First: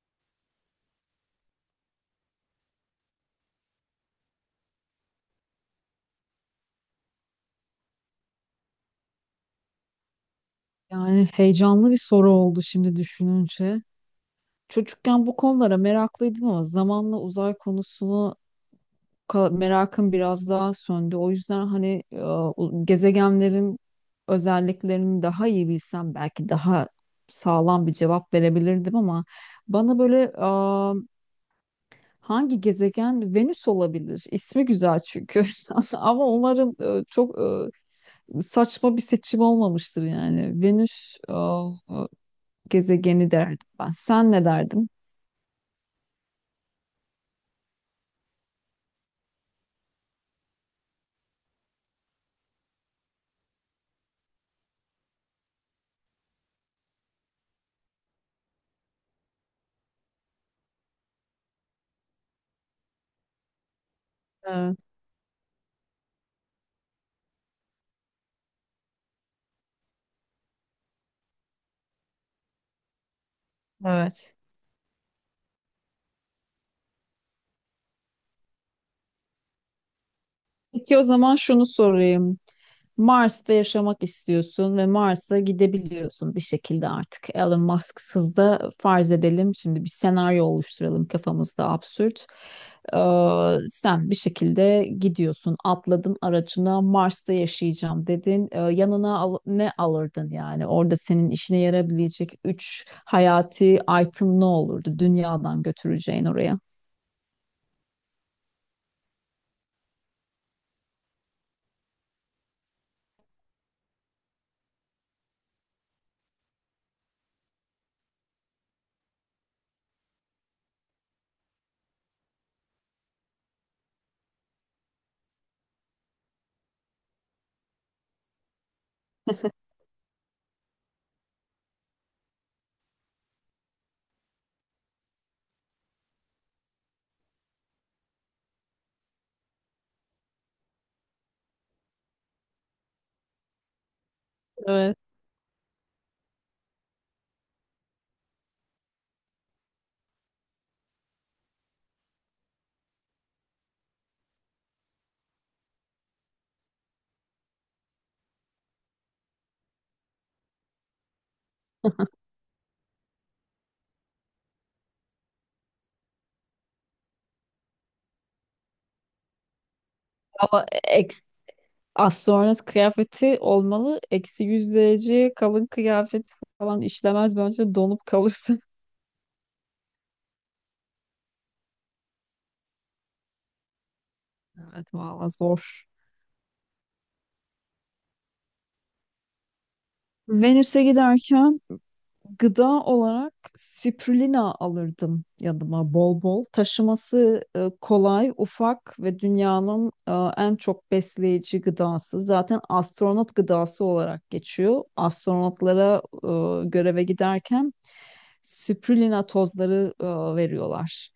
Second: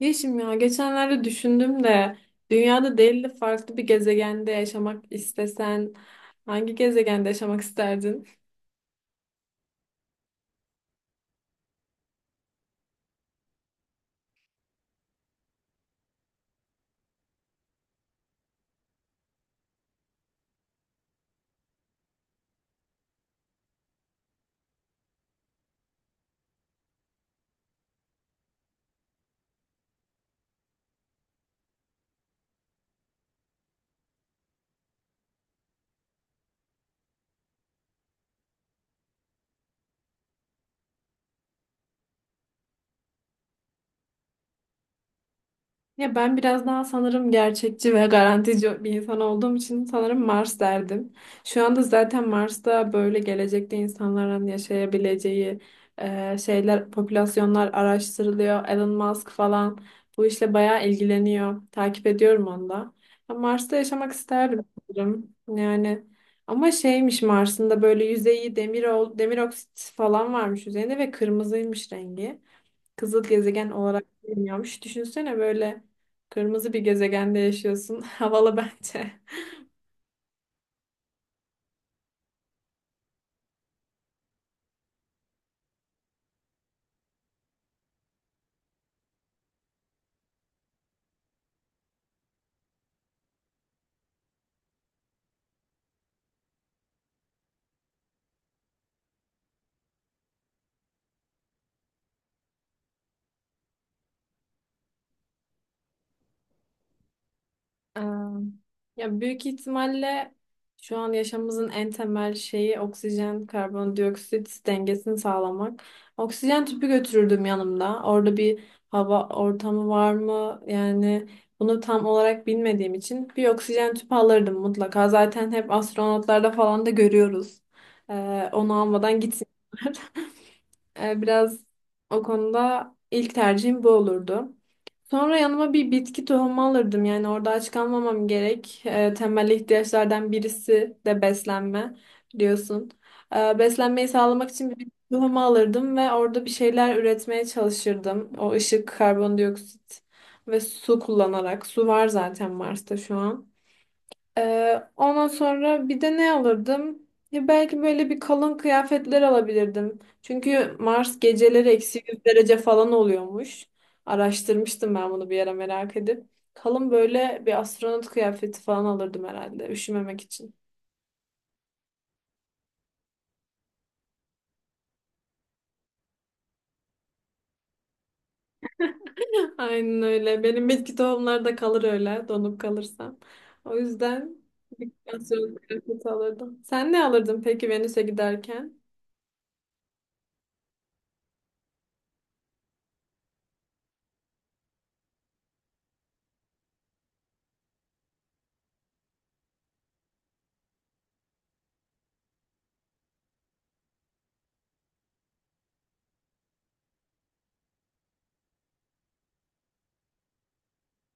Yeşim ya geçenlerde düşündüm de dünyada değil de farklı bir gezegende yaşamak istesen hangi gezegende yaşamak isterdin? Yani heyecanlı bir soru oldu şimdi düşününce. Çocukken bu konulara meraklıydım ama zamanla uzay konusunu merakım biraz daha söndü. O yüzden hani gezegenlerin özelliklerini daha iyi bilsem belki daha sağlam bir cevap verebilirdim ama bana böyle hangi gezegen Venüs olabilir? İsmi güzel çünkü. Ama umarım çok saçma bir seçim olmamıştır yani. Venüs e, gezegeni derdim ben. Sen ne derdin? Ya ben biraz daha sanırım gerçekçi ve garantici bir insan olduğum için sanırım Mars derdim. Şu anda zaten Mars'ta böyle gelecekte insanların yaşayabileceği şeyler, popülasyonlar araştırılıyor. Elon Musk falan bu işle bayağı ilgileniyor. Takip ediyorum onu da. Ya Mars'ta yaşamak isterdim Evet, sanırım. Yani ama şeymiş Mars'ın da böyle yüzeyi demir, demir oksit falan varmış üzerinde ve kırmızıymış rengi. Kızıl gezegen olarak evet. bilmiyormuş. Düşünsene böyle kırmızı bir gezegende yaşıyorsun. Havalı bence. Peki o zaman şunu sorayım. Mars'ta yaşamak istiyorsun ve Mars'a gidebiliyorsun bir şekilde artık. Elon Musk'sız da farz edelim. Şimdi bir senaryo oluşturalım kafamızda absürt. Ee, Sen bir şekilde gidiyorsun, atladın aracına Mars'ta yaşayacağım dedin. Yanına ne alırdın yani? Orada senin işine yarayabilecek üç hayati item ne olurdu dünyadan götüreceğin oraya? Ee, Ya büyük ihtimalle şu an yaşamımızın en temel şeyi oksijen karbondioksit dengesini sağlamak. Oksijen tüpü götürürdüm yanımda. Orada bir hava ortamı var mı? Yani bunu tam olarak bilmediğim için bir oksijen tüpü alırdım mutlaka. Zaten hep astronotlarda falan da görüyoruz. Onu almadan gitsinler. Biraz o konuda ilk tercihim bu olurdu. Sonra yanıma bir bitki tohumu alırdım. Yani orada aç kalmamam gerek. Temel ihtiyaçlardan birisi de beslenme biliyorsun. Beslenmeyi sağlamak için bir bitki Evet. tohumu alırdım ve orada bir şeyler üretmeye çalışırdım. O ışık, karbondioksit ve su kullanarak. Su var zaten Mars'ta şu an. Ondan sonra bir de ne alırdım? Ya belki böyle bir kalın kıyafetler alabilirdim. Çünkü Mars geceleri eksi 100 derece falan oluyormuş. Araştırmıştım ben bunu bir yere merak edip. Kalın böyle bir astronot kıyafeti falan alırdım herhalde üşümemek için. Ama eks, Astronot kıyafeti olmalı. Eksi yüz derece kalın kıyafet falan işlemez. Bence donup kalırsın. Aynen öyle. Benim bitki tohumları da kalır öyle donup kalırsam. O yüzden Evet bir valla zor. astronot kıyafeti alırdım. Sen ne alırdın peki Venüs'e giderken? Venüs'e giderken gıda olarak spirulina alırdım yanıma bol bol. Taşıması kolay, ufak ve dünyanın en çok besleyici gıdası. Zaten astronot gıdası olarak geçiyor. Astronotlara göreve giderken spirulina tozları veriyorlar.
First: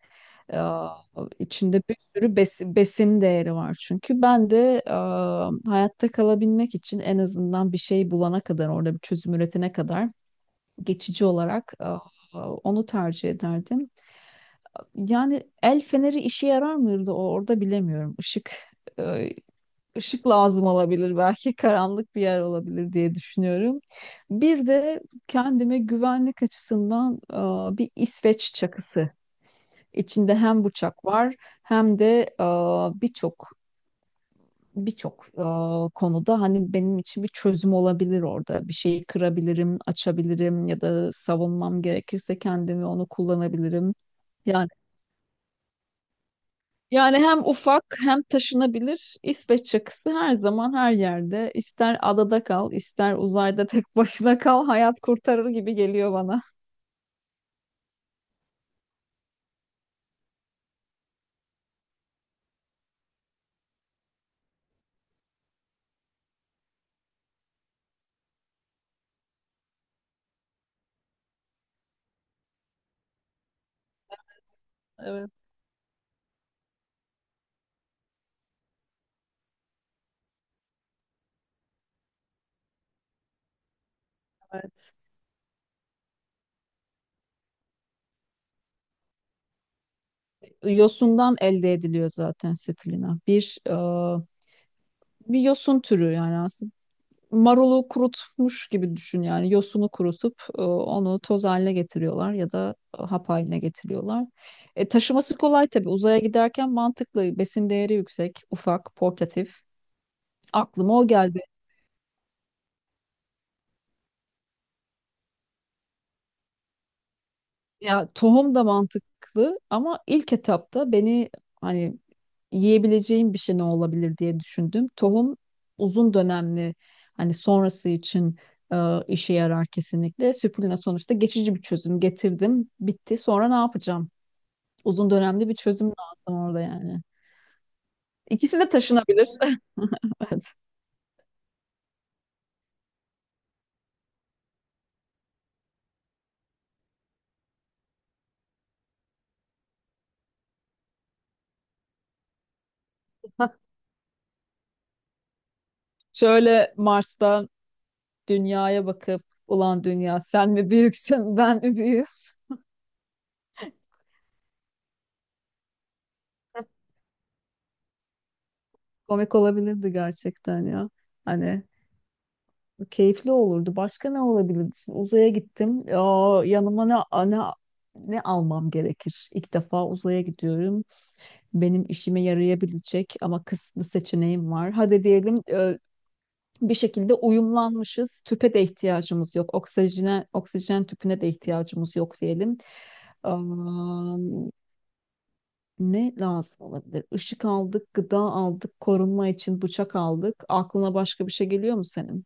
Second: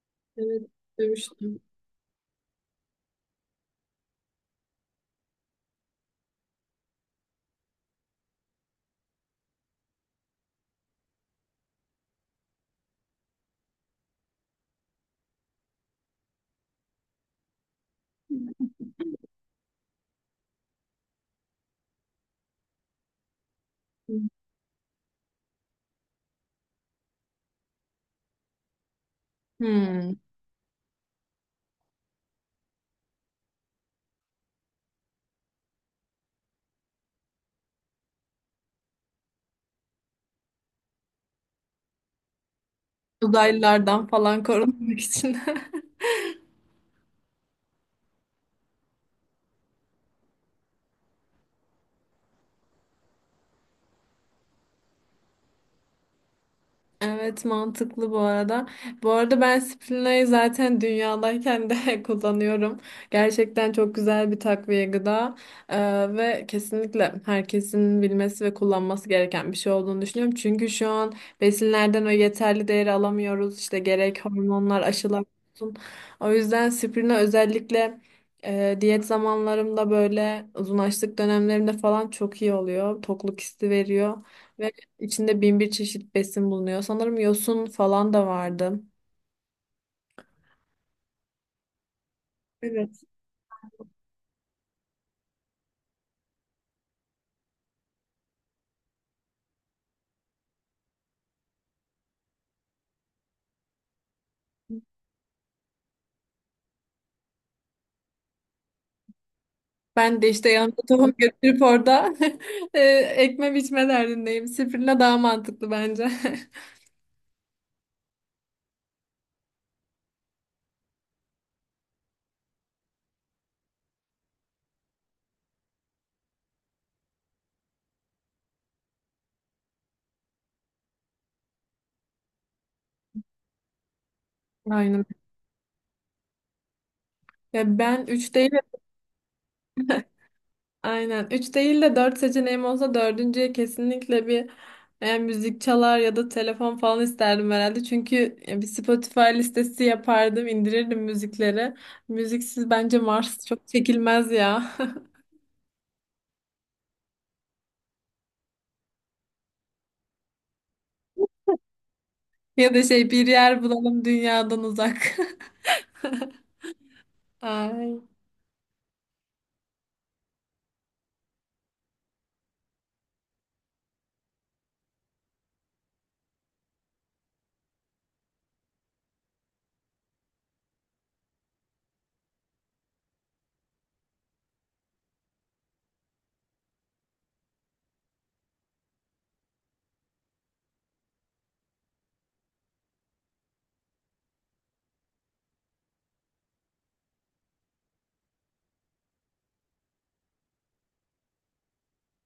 E, Evet, demiştim. içinde bir sürü besin değeri var çünkü. Ben de hayatta kalabilmek için en azından bir şey bulana kadar, orada bir çözüm üretene kadar geçici olarak onu tercih ederdim. Yani el feneri işe yarar mıydı orada bilemiyorum. Işık e, ışık lazım olabilir belki karanlık bir yer olabilir diye düşünüyorum. Bir de kendime güvenlik açısından bir İsveç çakısı. Hmm. İçinde hem bıçak var hem de birçok birçok konuda hani benim için bir çözüm olabilir orada. Bir şeyi kırabilirim, açabilirim ya da savunmam gerekirse kendimi onu kullanabilirim. Uzaylılardan falan Yani korunmak için. yani hem ufak hem taşınabilir İsveç çakısı her zaman her yerde. İster adada kal, ister uzayda tek başına kal, hayat kurtarır gibi geliyor bana. Evet, mantıklı bu arada. Bu arada ben Sprina'yı zaten dünyadayken de kullanıyorum. Gerçekten çok güzel bir takviye gıda. Ee, Ve kesinlikle herkesin bilmesi ve kullanması gereken bir şey olduğunu düşünüyorum. Çünkü şu an besinlerden o yeterli değeri alamıyoruz. İşte gerek hormonlar, aşılar Evet, olsun. O yüzden Sprina özellikle diyet zamanlarımda böyle uzun açlık dönemlerimde falan çok iyi oluyor. Tokluk hissi veriyor. evet. İçinde bin bir çeşit besin bulunuyor. Sanırım yosun falan da vardı. Yosundan elde ediliyor zaten Evet. spirulina. Bir bir yosun türü yani aslında marulu kurutmuş gibi düşün yani yosunu kurutup onu toz haline getiriyorlar ya da hap haline getiriyorlar. Taşıması kolay tabii uzaya giderken mantıklı, besin değeri yüksek, ufak, portatif, Ben de işte yanımda aklıma o tohum geldi. götürüp orada e, ekme biçme derdindeyim. Spirulina daha mantıklı bence. Ya tohum da mantıklı ama ilk etapta beni hani yiyebileceğim bir şey ne olabilir diye düşündüm. Tohum uzun dönemli, hani sonrası için e, işe yarar kesinlikle. Süpürüne sonuçta geçici bir çözüm getirdim. Bitti. Sonra ne yapacağım? Aynen. Uzun dönemli bir çözüm lazım orada yani. Ya ben 3 değil, İkisi de taşınabilir. Evet. aynen 3 değil de 4 seçeneğim olsa dördüncüye kesinlikle bir müzik çalar ya da telefon falan isterdim herhalde. Çünkü bir Spotify listesi yapardım, indirirdim müzikleri. Müziksiz bence Mars çok çekilmez ya. Şöyle Mars'ta dünyaya bakıp ulan dünya sen mi büyüksün ben mi büyüğüm? Ya da şey, bir yer bulalım dünyadan uzak. Ay. Komik olabilirdi gerçekten ya. Hani keyifli olurdu. Başka ne olabilirdi? Şimdi uzaya gittim. Aa, yanıma ne, ne almam gerekir? İlk defa uzaya gidiyorum. Benim işime yarayabilecek ama kısıtlı seçeneğim var. Hadi diyelim bir şekilde uyumlanmışız. Tüpe de ihtiyacımız yok. Oksijene, oksijen tüpüne de ihtiyacımız yok diyelim. Aa, ne lazım olabilir? Işık aldık, gıda aldık, korunma için bıçak aldık. Aklına başka bir şey geliyor mu senin?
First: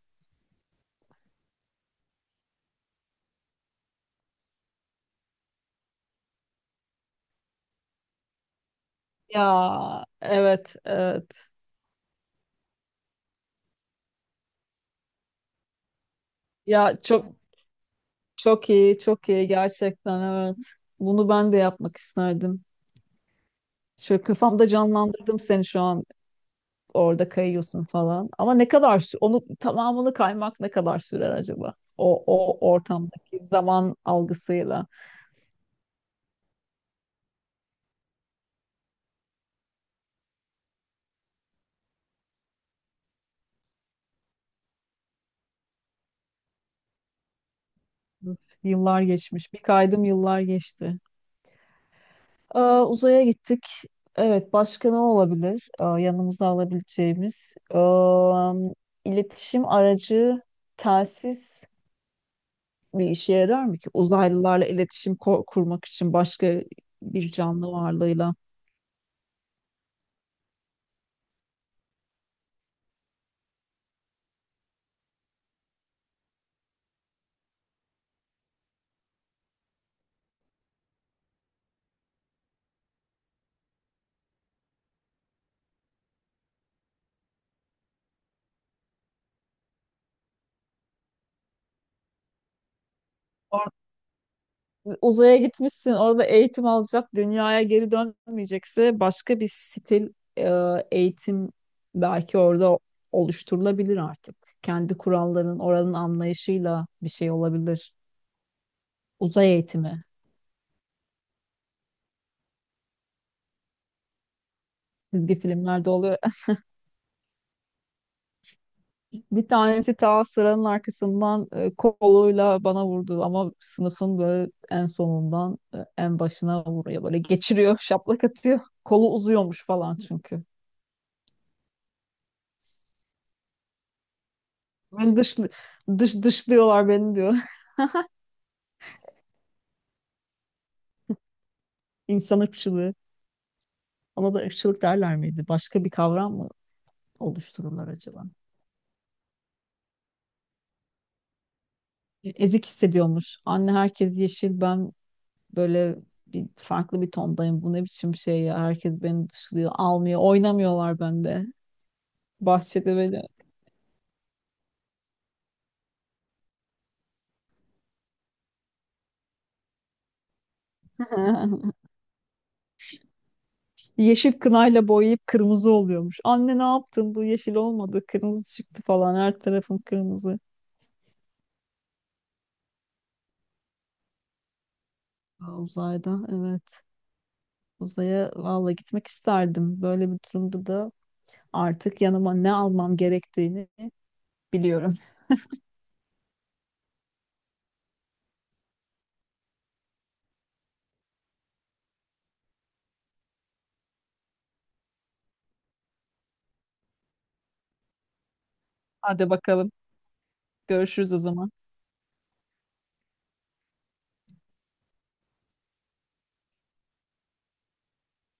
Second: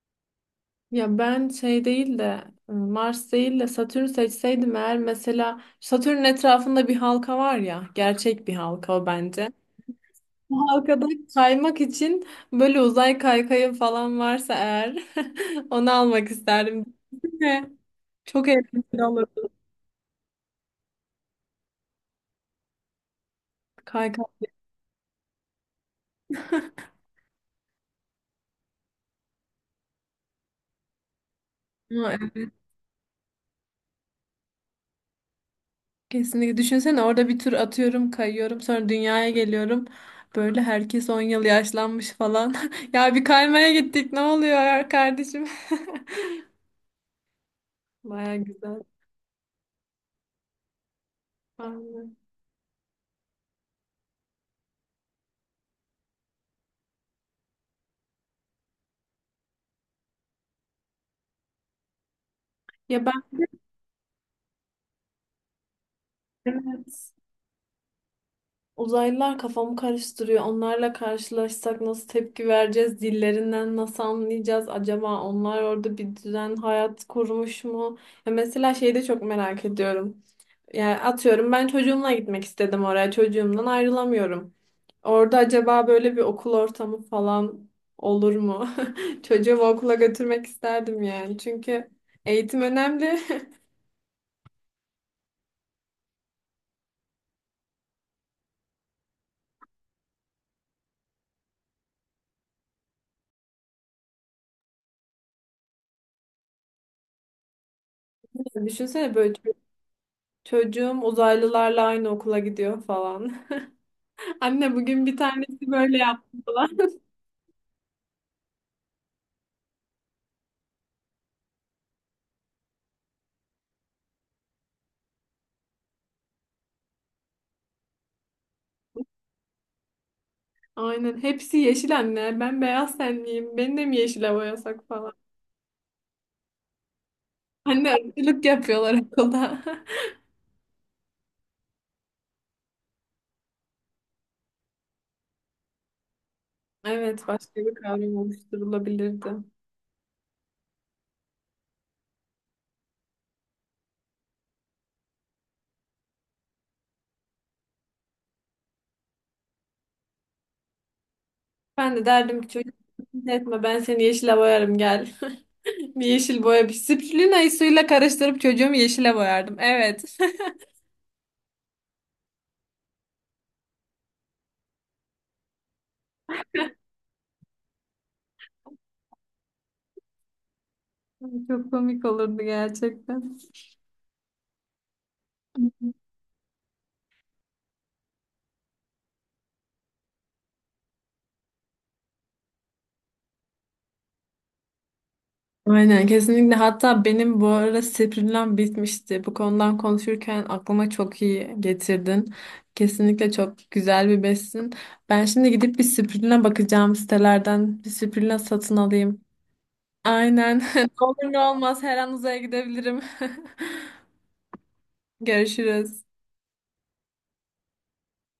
Ya ben şey değil de, Mars değil de Satürn seçseydim eğer, mesela Satürn'ün etrafında bir halka var ya, gerçek bir halka o bence. Ya Bu evet, halkada evet. kaymak için böyle uzay kaykayı falan varsa eğer onu almak isterdim. Ya çok, Değil mi? Çok çok iyi, eğlenceli çok olurdu iyi gerçekten, evet. Bunu ben de yapmak isterdim. Şöyle kaykay. kafamda canlandırdım seni şu an. Orada kayıyorsun falan. Ama ne kadar onu tamamını kaymak ne kadar sürer acaba? O ortamdaki zaman algısıyla. Kesinlikle. Düşünsene orada bir tur atıyorum, kayıyorum, sonra dünyaya geliyorum. Böyle herkes 10 yıl yaşlanmış falan. Ya bir kaymaya gittik. Ne oluyor ya kardeşim? Baya Üf, güzel. yıllar geçmiş. Bir kaydım yıllar geçti. Aynen. Aa, uzaya gittik. Evet, başka ne olabilir? Aa, yanımıza alabileceğimiz, aa, iletişim aracı, telsiz Ya bir ben işe yarar mı ki? Uzaylılarla iletişim kurmak için başka evet bir canlı varlığıyla. uzaylılar kafamı karıştırıyor. Onlarla karşılaşsak nasıl tepki vereceğiz? Dillerinden nasıl anlayacağız? Acaba onlar orada bir düzen, hayat kurmuş mu? Ya mesela şeyi de çok merak ediyorum. Yani atıyorum ben çocuğumla gitmek istedim oraya. Çocuğumdan ayrılamıyorum. Orada acaba böyle bir okul ortamı falan olur mu? Çocuğumu okula götürmek isterdim yani. Çünkü eğitim önemli. Uzaya gitmişsin, orada eğitim alacak, dünyaya geri dönmeyecekse başka bir stil e, eğitim belki orada oluşturulabilir artık. Kendi kuralların, oranın anlayışıyla bir şey olabilir. Düşünsene böyle Uzay eğitimi. çocuğum uzaylılarla aynı okula gidiyor falan. Anne bugün bir Çizgi tanesi filmlerde böyle oluyor. yaptı falan. Bir tanesi ta sıranın arkasından koluyla bana vurdu ama sınıfın böyle en sonundan en başına vuruyor. Böyle geçiriyor, şaplak atıyor. Kolu uzuyormuş falan çünkü. Aynen. Hepsi yeşil anne. Ben beyaz tenliyim. Beni de mi yeşile boyasak falan. Ben dışlı, dışlıyorlar beni diyor. Anne, ırkçılık yapıyorlar okulda. İnsan ırkçılığı. Ona da ırkçılık derler miydi? Başka bir kavram mı Evet, başka bir oluştururlar kavram acaba? oluşturulabilirdi. Ezik hissediyormuş. Anne herkes yeşil, ben böyle bir farklı bir tondayım. Bu ne biçim şey ya? Herkes beni dışlıyor, almıyor, oynamıyorlar bende. Ben de derdim ki çocuk Bahçede böyle etme, ben seni yeşile boyarım gel. Bir yeşil boya, bir spirulina'yı suyla karıştırıp çocuğumu yeşile boyardım. Evet. yeşil kınayla boyayıp kırmızı oluyormuş. Anne ne yaptın? Bu yeşil olmadı. Kırmızı çıktı falan. Her tarafım kırmızı. Çok komik olurdu gerçekten. Aa, uzayda evet. Uzaya valla gitmek isterdim. Böyle bir durumda da artık yanıma ne almam gerektiğini biliyorum. Aynen, kesinlikle. Hatta benim bu ara spirulinam bitmişti. Bu konudan konuşurken aklıma çok iyi getirdin. Kesinlikle çok güzel bir besin. Ben şimdi gidip bir spirulina bakacağım sitelerden. Bir spirulina satın alayım. Hadi bakalım. Aynen. Ne Görüşürüz o olur ne zaman. olmaz her an uzaya gidebilirim. Görüşürüz.